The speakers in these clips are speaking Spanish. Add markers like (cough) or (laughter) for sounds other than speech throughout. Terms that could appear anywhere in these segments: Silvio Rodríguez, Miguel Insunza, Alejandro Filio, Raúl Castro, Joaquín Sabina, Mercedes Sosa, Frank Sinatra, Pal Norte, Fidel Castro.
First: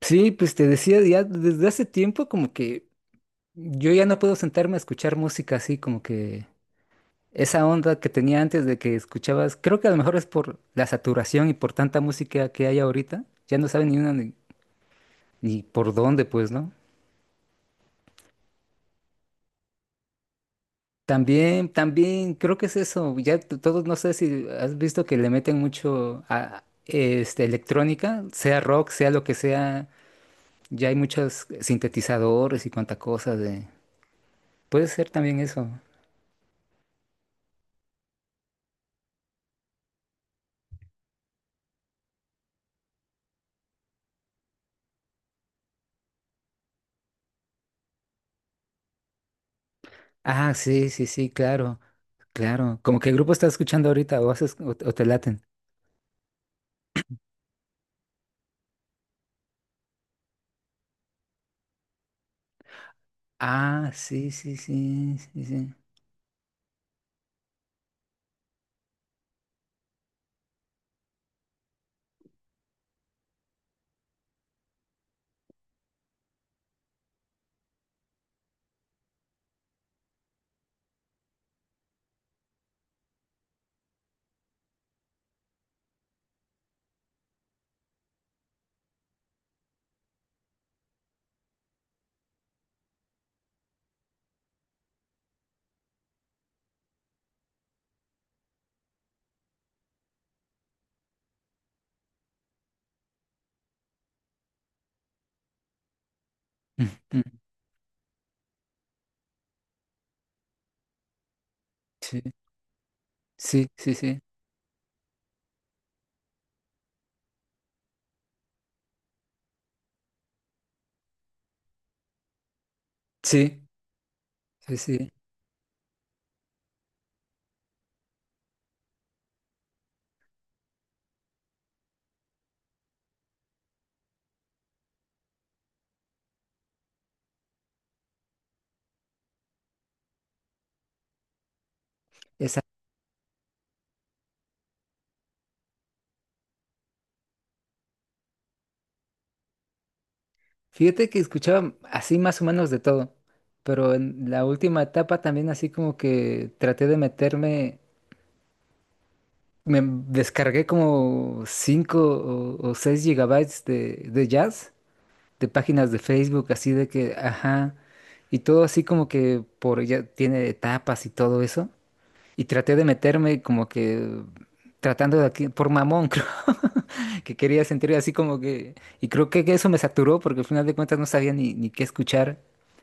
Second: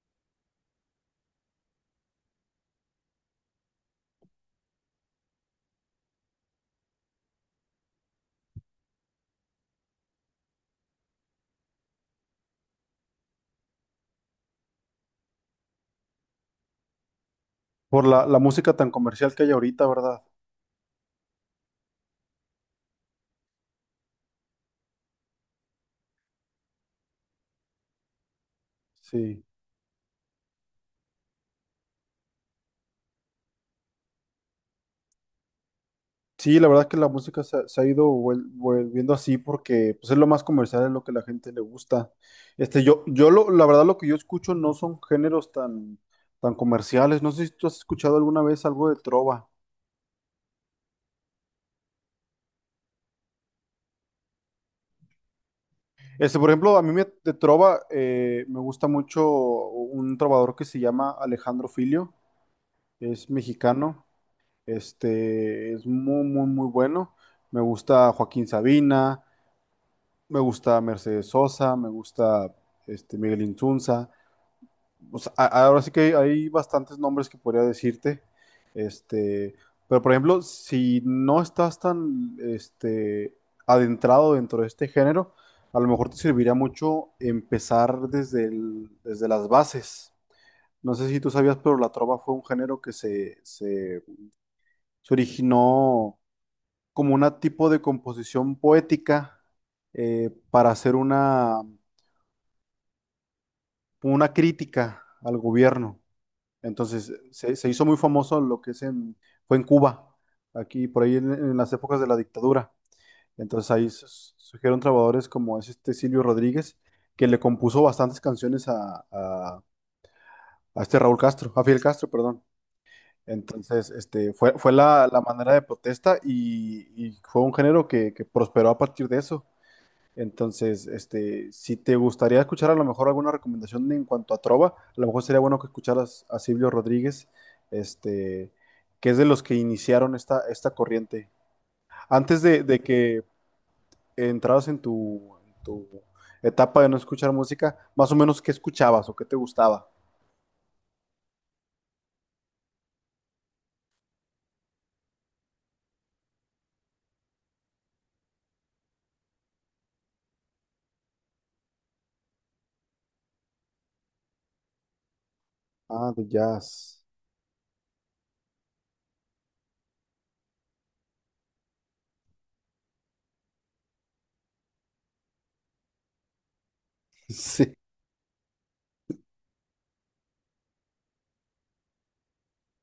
Sí, pues te decía, ya desde hace tiempo como que yo ya no puedo sentarme a escuchar música así, como que esa onda que tenía antes de que escuchabas, creo que a lo mejor es por la saturación y por tanta música que hay ahorita, ya no saben ni una ni por dónde, pues, ¿no? Por la música tan comercial que hay ahorita, ¿verdad? También, también creo que es eso, ya todos, no sé si has visto que le meten mucho a este, electrónica, sea rock, sea lo que Sí. sea, ya hay muchos sintetizadores y cuanta cosa de... Puede ser también eso. Sí, la verdad es que la música se ha ido volviendo así porque pues, es lo más comercial, es lo que la gente le gusta. La verdad lo que yo escucho no son géneros tan comerciales. No sé si tú has escuchado alguna vez algo de trova. Ah, sí, sí, sí, claro, claro. ¿Como qué grupo estás escuchando ahorita? ¿O, o te laten? Por ejemplo, de trova me gusta mucho un trovador que se llama Alejandro Filio, es Ah, mexicano, sí, sí, sí, sí, sí. es muy, muy, muy bueno. Me gusta Joaquín Sabina. Me gusta Mercedes Sosa, me gusta Miguel Insunza. O sea, ahora sí que hay bastantes nombres que podría decirte. Este, pero por ejemplo, si no estás adentrado dentro de este género, a lo mejor te serviría mucho empezar desde las bases. No sé si tú sabías, pero la trova fue un género que se originó como un tipo de composición poética para hacer una crítica al gobierno. Mm, Entonces, mm. se hizo muy famoso lo que es fue en Cuba, aquí por ahí en las épocas de la Sí, dictadura. sí, Entonces ahí sí, sí. Surgieron trabajadores como es este Silvio Rodríguez, que le compuso bastantes canciones a este Raúl Castro, a Fidel Castro, perdón. Sí, Entonces, fue sí, la, sí. la manera de protesta y fue un género que prosperó a partir de eso. Entonces, si te gustaría escuchar a lo mejor alguna recomendación en cuanto a trova, a lo mejor sería bueno que escucharas a Silvio Rodríguez, este, que es de los que iniciaron esta corriente. Antes Esa. de que entraras en tu etapa de no escuchar música, más o menos qué escuchabas o qué te gustaba. Fíjate que escuchaba así más o menos de todo, pero en la última etapa también así como que traté de meterme, me descargué como 5 o 6 gigabytes de jazz. De páginas de Ah, de Facebook, así de jazz. que, (laughs) ajá, y todo así como que por ya tiene etapas y todo eso. Y traté de meterme como que tratando de aquí, por mamón, (laughs) creo, que quería Sí, sentir así como que, y creo que eso me saturó porque al final de cuentas no sabía ni qué escuchar.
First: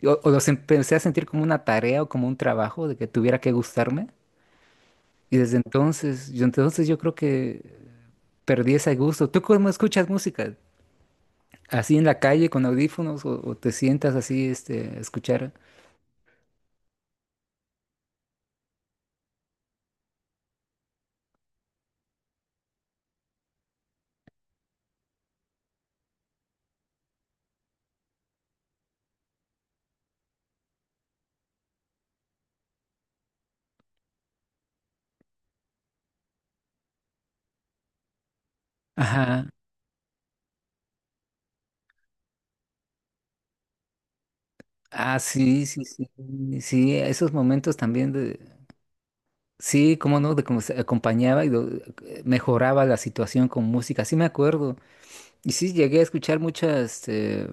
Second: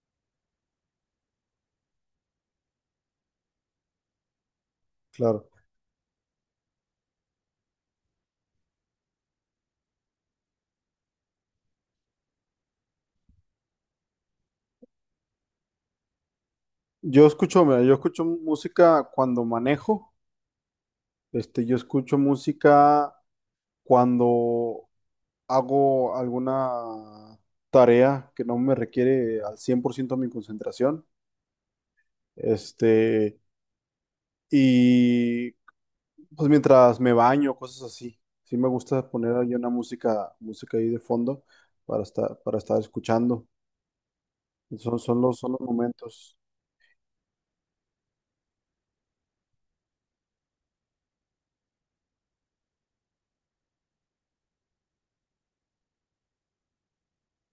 O los empecé a sentir como una tarea o como un trabajo de que tuviera que gustarme. Y claro. desde entonces, yo creo que perdí ese gusto. ¿Tú cómo escuchas música? Así en la calle con audífonos o te sientas así este, a escuchar. Yo escucho, mira, yo escucho música cuando manejo, yo escucho música cuando hago alguna tarea que no me requiere al 100% mi concentración, este, y pues mientras me baño, cosas así. Sí me gusta poner Ajá. ahí una música ahí de fondo para estar escuchando. Son, Ah, son los, son los sí, sí, sí. momentos. Sí, esos momentos también de... Sí, cómo no, de cómo se acompañaba y mejoraba la situación con música. Sí me acuerdo. Y sí, llegué a escuchar mucha este,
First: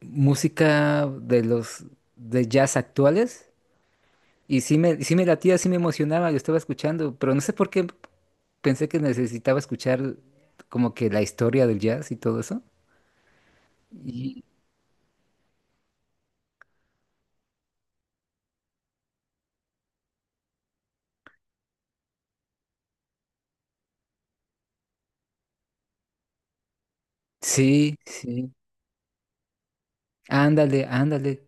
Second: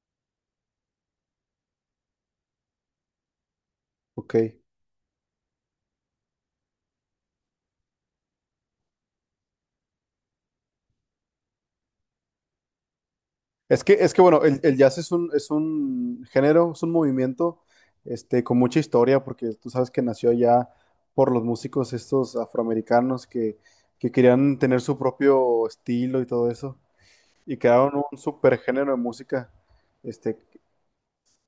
música de los de jazz actuales. Ok. Y sí me latía, sí me emocionaba, lo estaba escuchando, pero no sé por qué pensé que necesitaba escuchar como que la historia del jazz y todo eso. Es que bueno, el jazz es un género, es un movimiento con mucha historia, porque tú sabes que nació ya por los músicos estos afroamericanos que querían tener su propio estilo y todo eso, y Sí, crearon un sí, super género de música. Este, ándale, ándale.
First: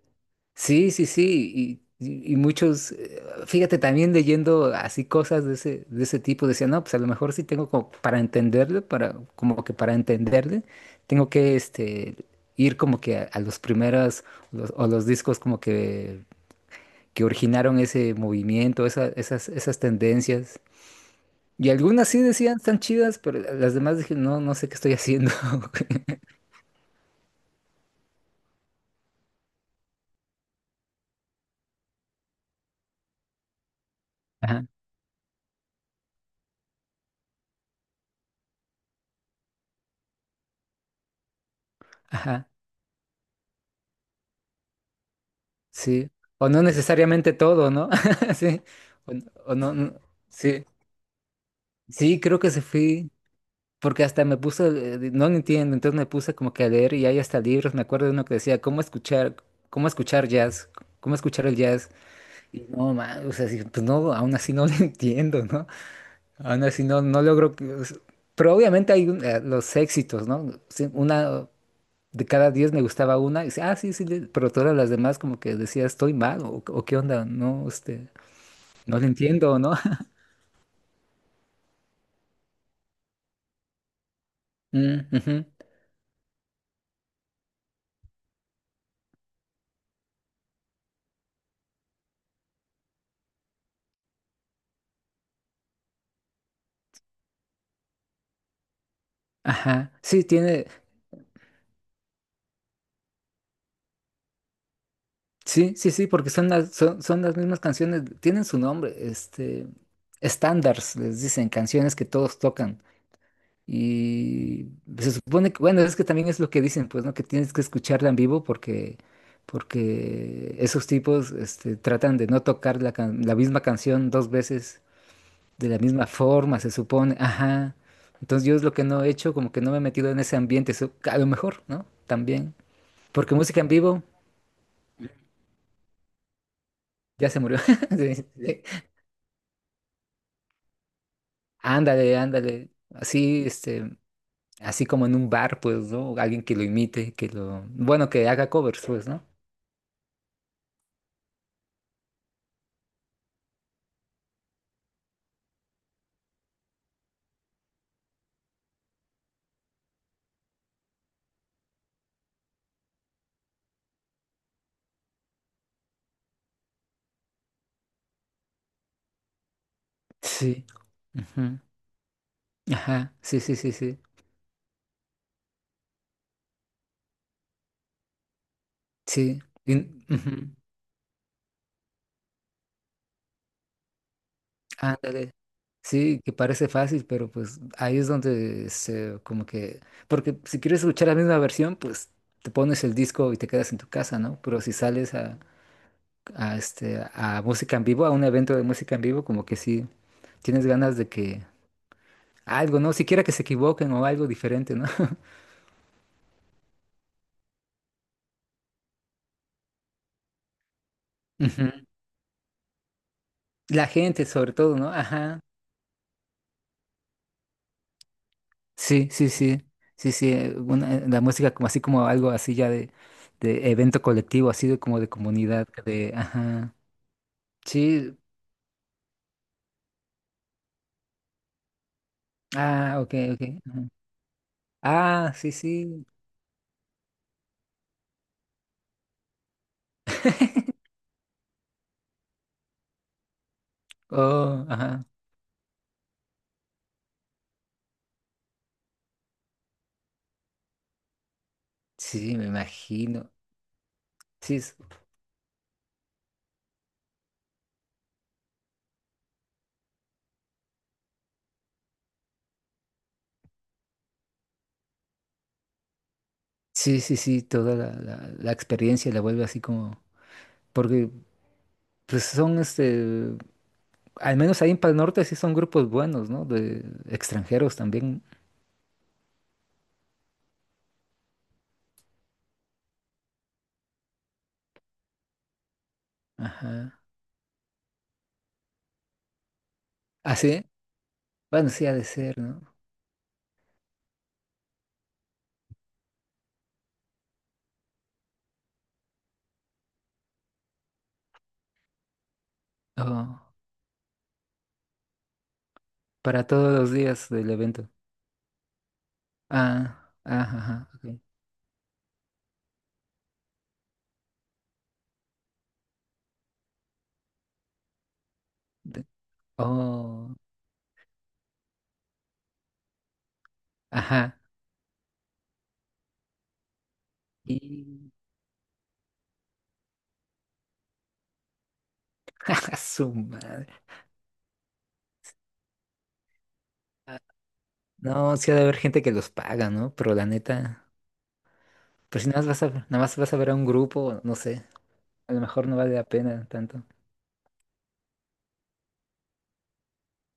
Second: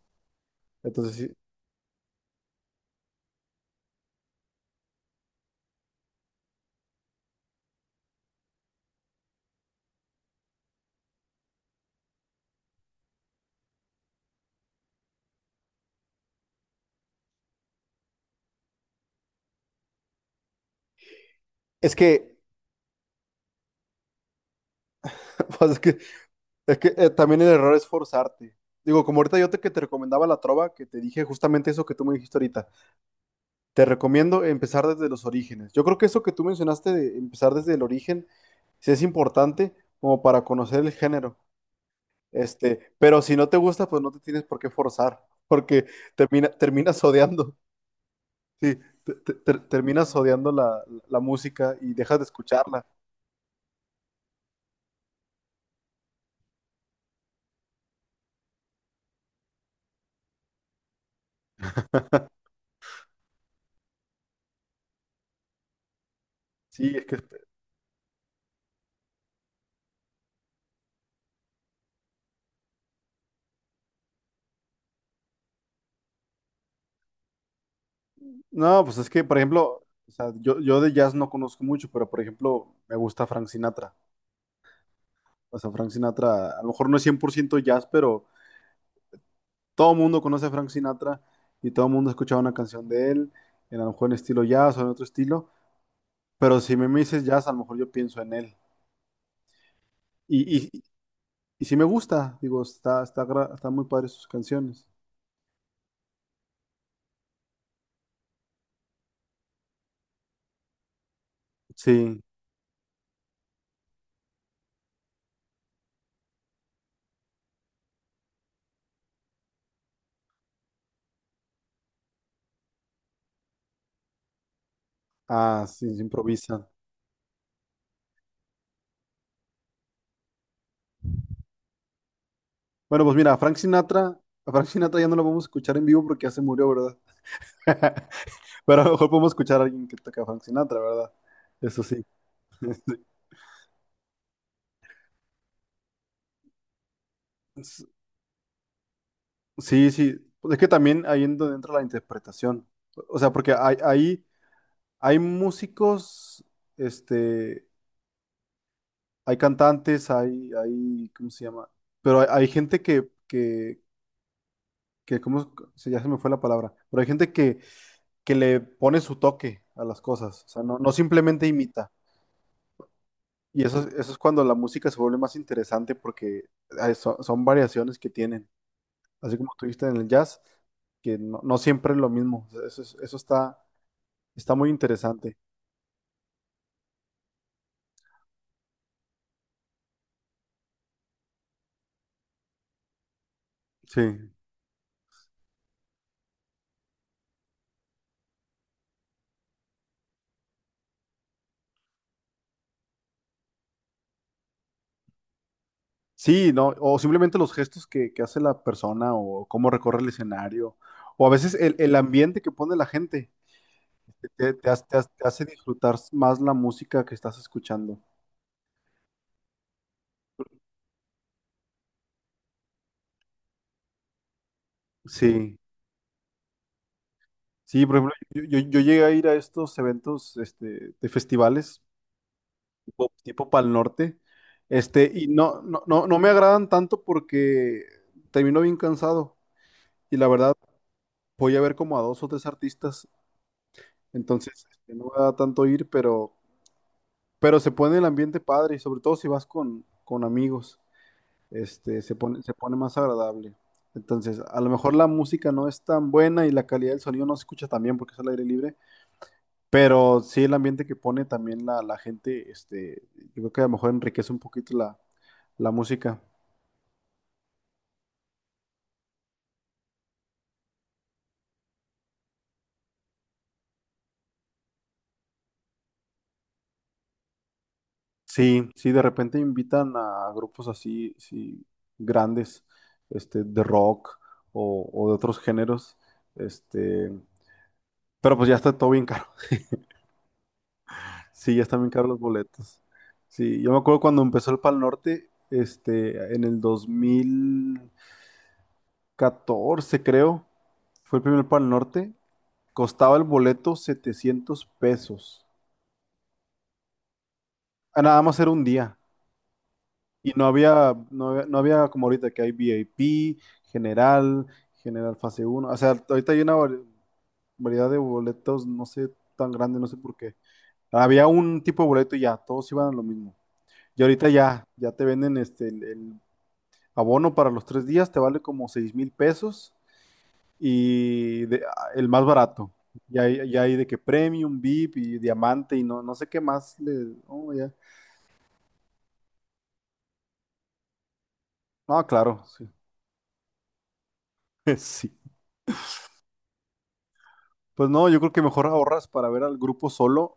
Sí, sí, entonces, sí, sí. Y muchos, fíjate, también leyendo así cosas de ese tipo, decían, no, pues a lo mejor sí tengo como para entenderle, para, como que para entenderle, tengo que este, ir como que a los primeros o los discos como que originaron ese movimiento, esas tendencias. Y es algunas sí que, decían, están chidas, pero las demás dije, no, no sé qué estoy haciendo. (laughs) pues, es que, (laughs) es que también el error es forzarte. Digo, como ahorita que te recomendaba la trova, que te dije justamente eso que tú me dijiste ahorita. Te recomiendo Ajá, empezar desde los orígenes. Yo creo que eso que tú mencionaste de empezar desde el origen sí es importante como para conocer el género. ajá. Pero si no te gusta, pues no te tienes por qué forzar, porque Sí, o no terminas necesariamente odiando, todo, ¿no? (laughs) Sí, sí, o, n- o no, n- terminas odiando sí, la música y dejas sí, de creo que se escucharla. fui, porque hasta me puse, no lo entiendo, entonces me puse como que a leer y hay hasta libros, me acuerdo de uno que decía, ¿cómo escuchar jazz? ¿Cómo escuchar el jazz? Y no, man, o sea, sí, pues no, aún así no (laughs) lo entiendo, ¿no? Aún así Sí, no, no logro, o sea, pero obviamente hay los éxitos, ¿no? Sí, una... De cada 10 me gustaba una, y dice, ah, sí, sí, pero todas las demás como que decía, estoy mal, o qué onda, no, este. no, pues No lo es que, por entiendo, ¿no? ejemplo, o (laughs) sea, yo de jazz no conozco mucho, pero por ejemplo, me gusta Frank Sinatra. Mm, ujú. O sea, Frank Sinatra, a lo mejor no es 100% jazz, pero todo el mundo conoce a Frank Sinatra y todo el mundo ha escuchado una canción de él, en a lo mejor en estilo jazz o en otro estilo, pero si me dices jazz, a lo mejor yo pienso en él. Ajá. Sí, Y, tiene. y, y sí me gusta, digo, está muy padre sus canciones. Sí, sí, sí, porque son las, son, son las mismas canciones. Tienen su nombre. Este. Standards, les dicen, canciones que Sí, todos tocan. Y se supone que, bueno, es que también es lo que dicen, pues, ¿no? Que tienes que escucharla en vivo porque. Porque esos tipos este, tratan de no tocar la, la misma canción dos veces ah, de la sí, se misma forma, improvisa. se supone. Ajá. Entonces yo es lo que no he hecho, como que no me he metido en ese ambiente, eso, a lo mejor, ¿no? También. Bueno, pues Porque mira, música en vivo a Frank Sinatra ya no lo vamos a escuchar en vivo porque ya se murió, ¿verdad? ya se murió. (laughs) (laughs) Sí, sí. Pero a lo mejor podemos escuchar a alguien que toca a Frank Sinatra, ¿verdad? Eso sí. Ándale, ándale. Así, este, así como en un bar, pues, ¿no? Alguien que lo imite, que lo, S- bueno, que haga covers, pues, ¿no? Sí, sí. Pues es que también ahí en donde entra la interpretación. O sea, porque ahí hay músicos, este, hay cantantes, ¿cómo se llama? Pero hay gente ¿ ya se me fue la palabra? Pero hay gente que le pone su toque a las cosas, o sea, Sí. no, no simplemente Ujú. imita. Ajá. Sí, sí, Y sí, sí. eso es cuando la música se vuelve más interesante porque son variaciones que tienen. Así Sí. como tú Y- viste en el jazz, ujú. que no, no siempre es lo mismo. O sea, eso, eso está muy Ándale. interesante. Sí, que parece fácil, pero pues ahí es donde se como que, porque si quieres escuchar la misma versión, pues te pones el disco y te quedas en tu casa, Sí. ¿no? Pero si sales a este, a música en vivo, a un evento de música en vivo, como que sí. Tienes ganas de que algo, ¿no? Siquiera que se equivoquen o algo diferente, ¿no? (laughs) Sí, no, o simplemente los gestos que hace la persona o cómo recorre el escenario, o a veces Ujú. el ambiente que pone la gente La gente, sobre todo, ¿no? Te Ajá. hace disfrutar más la música que estás escuchando. Sí, sí, sí. Sí, sí. La música como así como algo así ya de evento colectivo, así de como de Sí, comunidad, de, ajá. sí, por ejemplo, Sí. yo llegué a ir a estos eventos de festivales Ah, tipo, ok, tipo Pal ok. Norte, y Ah, sí, no, no, sí. no, no me agradan tanto porque termino bien cansado y la verdad voy a ver como a dos o tres artistas, Oh, entonces ajá. no me da tanto ir, pero... Pero se pone el ambiente padre y sobre todo si vas con amigos, se Sí, sí, pone, me se pone más imagino. agradable. Entonces, Sí, a lo es- mejor la música no es tan buena y la calidad del sonido no se escucha tan bien porque es al aire libre, pero sí el ambiente que pone también la gente, yo creo que a lo mejor enriquece un poquito la música. sí, sí, sí, toda la experiencia la vuelve así como, porque pues son este. Al menos ahí en Pal Norte sí son grupos buenos, ¿no? De extranjeros también. Sí, sí, de repente invitan a grupos así, sí, grandes, de rock o de otros géneros, Ajá. este, pero pues ya está todo bien caro. ¿Ah, sí? Sí, ya Bueno, están sí bien ha de caros los ser, ¿no? boletos. Sí, yo me acuerdo cuando empezó el Pal Norte, en el 2014 creo, fue el primer Pal Norte, costaba el Oh, boleto 700 pesos. para todos los días del evento. Ah, nada más era un día. Ah, Y no ajá, ajá, había, ok. no había, no había como ahorita que hay VIP, general, general fase uno. O sea, ahorita hay una variedad de boletos, no De- sé, tan grande, no sé por oh, qué. Había un tipo de boleto y ya, todos iban a lo mismo. Y ahorita ajá. ya te venden abono para los 3 días Y... te vale como 6,000 pesos ah, el más (laughs) barato. ¡Ja, su Ya madre! hay de que premium, VIP y diamante y no, no sé qué más. Ah. Oh, ya. No, sí ha de haber gente que los paga, ¿no? Pero la neta... No, Pero si nada claro, más vas sí. a, nada más vas a ver a un grupo, no sé. (laughs) Sí. A lo mejor no vale la pena tanto. Pues no, yo creo que mejor ahorras para ver al grupo solo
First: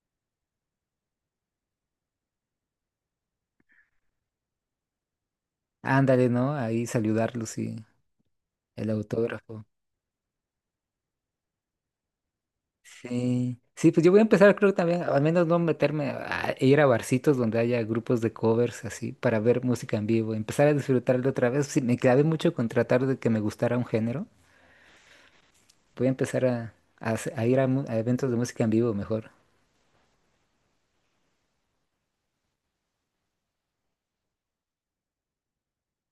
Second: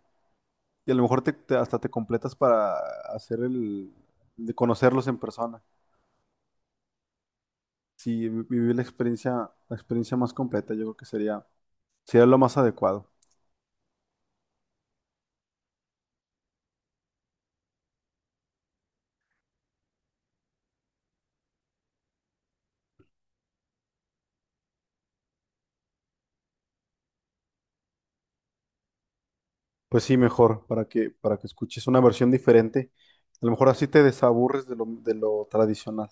y a lo mejor hasta te completas para hacer de conocerlos en persona. Ándale, ¿no? Ahí saludarlos y Sí, vivir el autógrafo. la experiencia más completa, yo creo que sería lo más adecuado. Sí, sí, pues yo voy a empezar, creo que también, al menos no meterme a ir a barcitos donde haya grupos de covers así para ver música en vivo, empezar a disfrutarlo otra vez. Sí, me clavé mucho con tratar de que me gustara un género. Voy a empezar a a ir a, a eventos de música en vivo mejor. Pues sí, mejor, para que escuches una versión diferente. A lo mejor así te desaburres de lo tradicional.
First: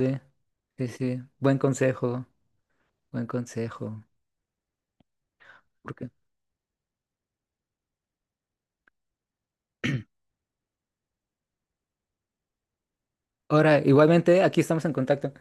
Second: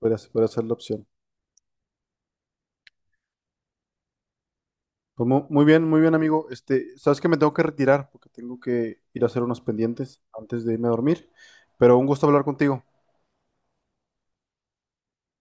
Podría ser la sí, opción. sí, buen consejo, buen consejo. Pues muy Porque bien, amigo. Sabes que me tengo que retirar porque tengo que ir a hacer unos pendientes antes de irme a dormir. Pero un gusto hablar contigo. ahora, igualmente, aquí estamos en contacto.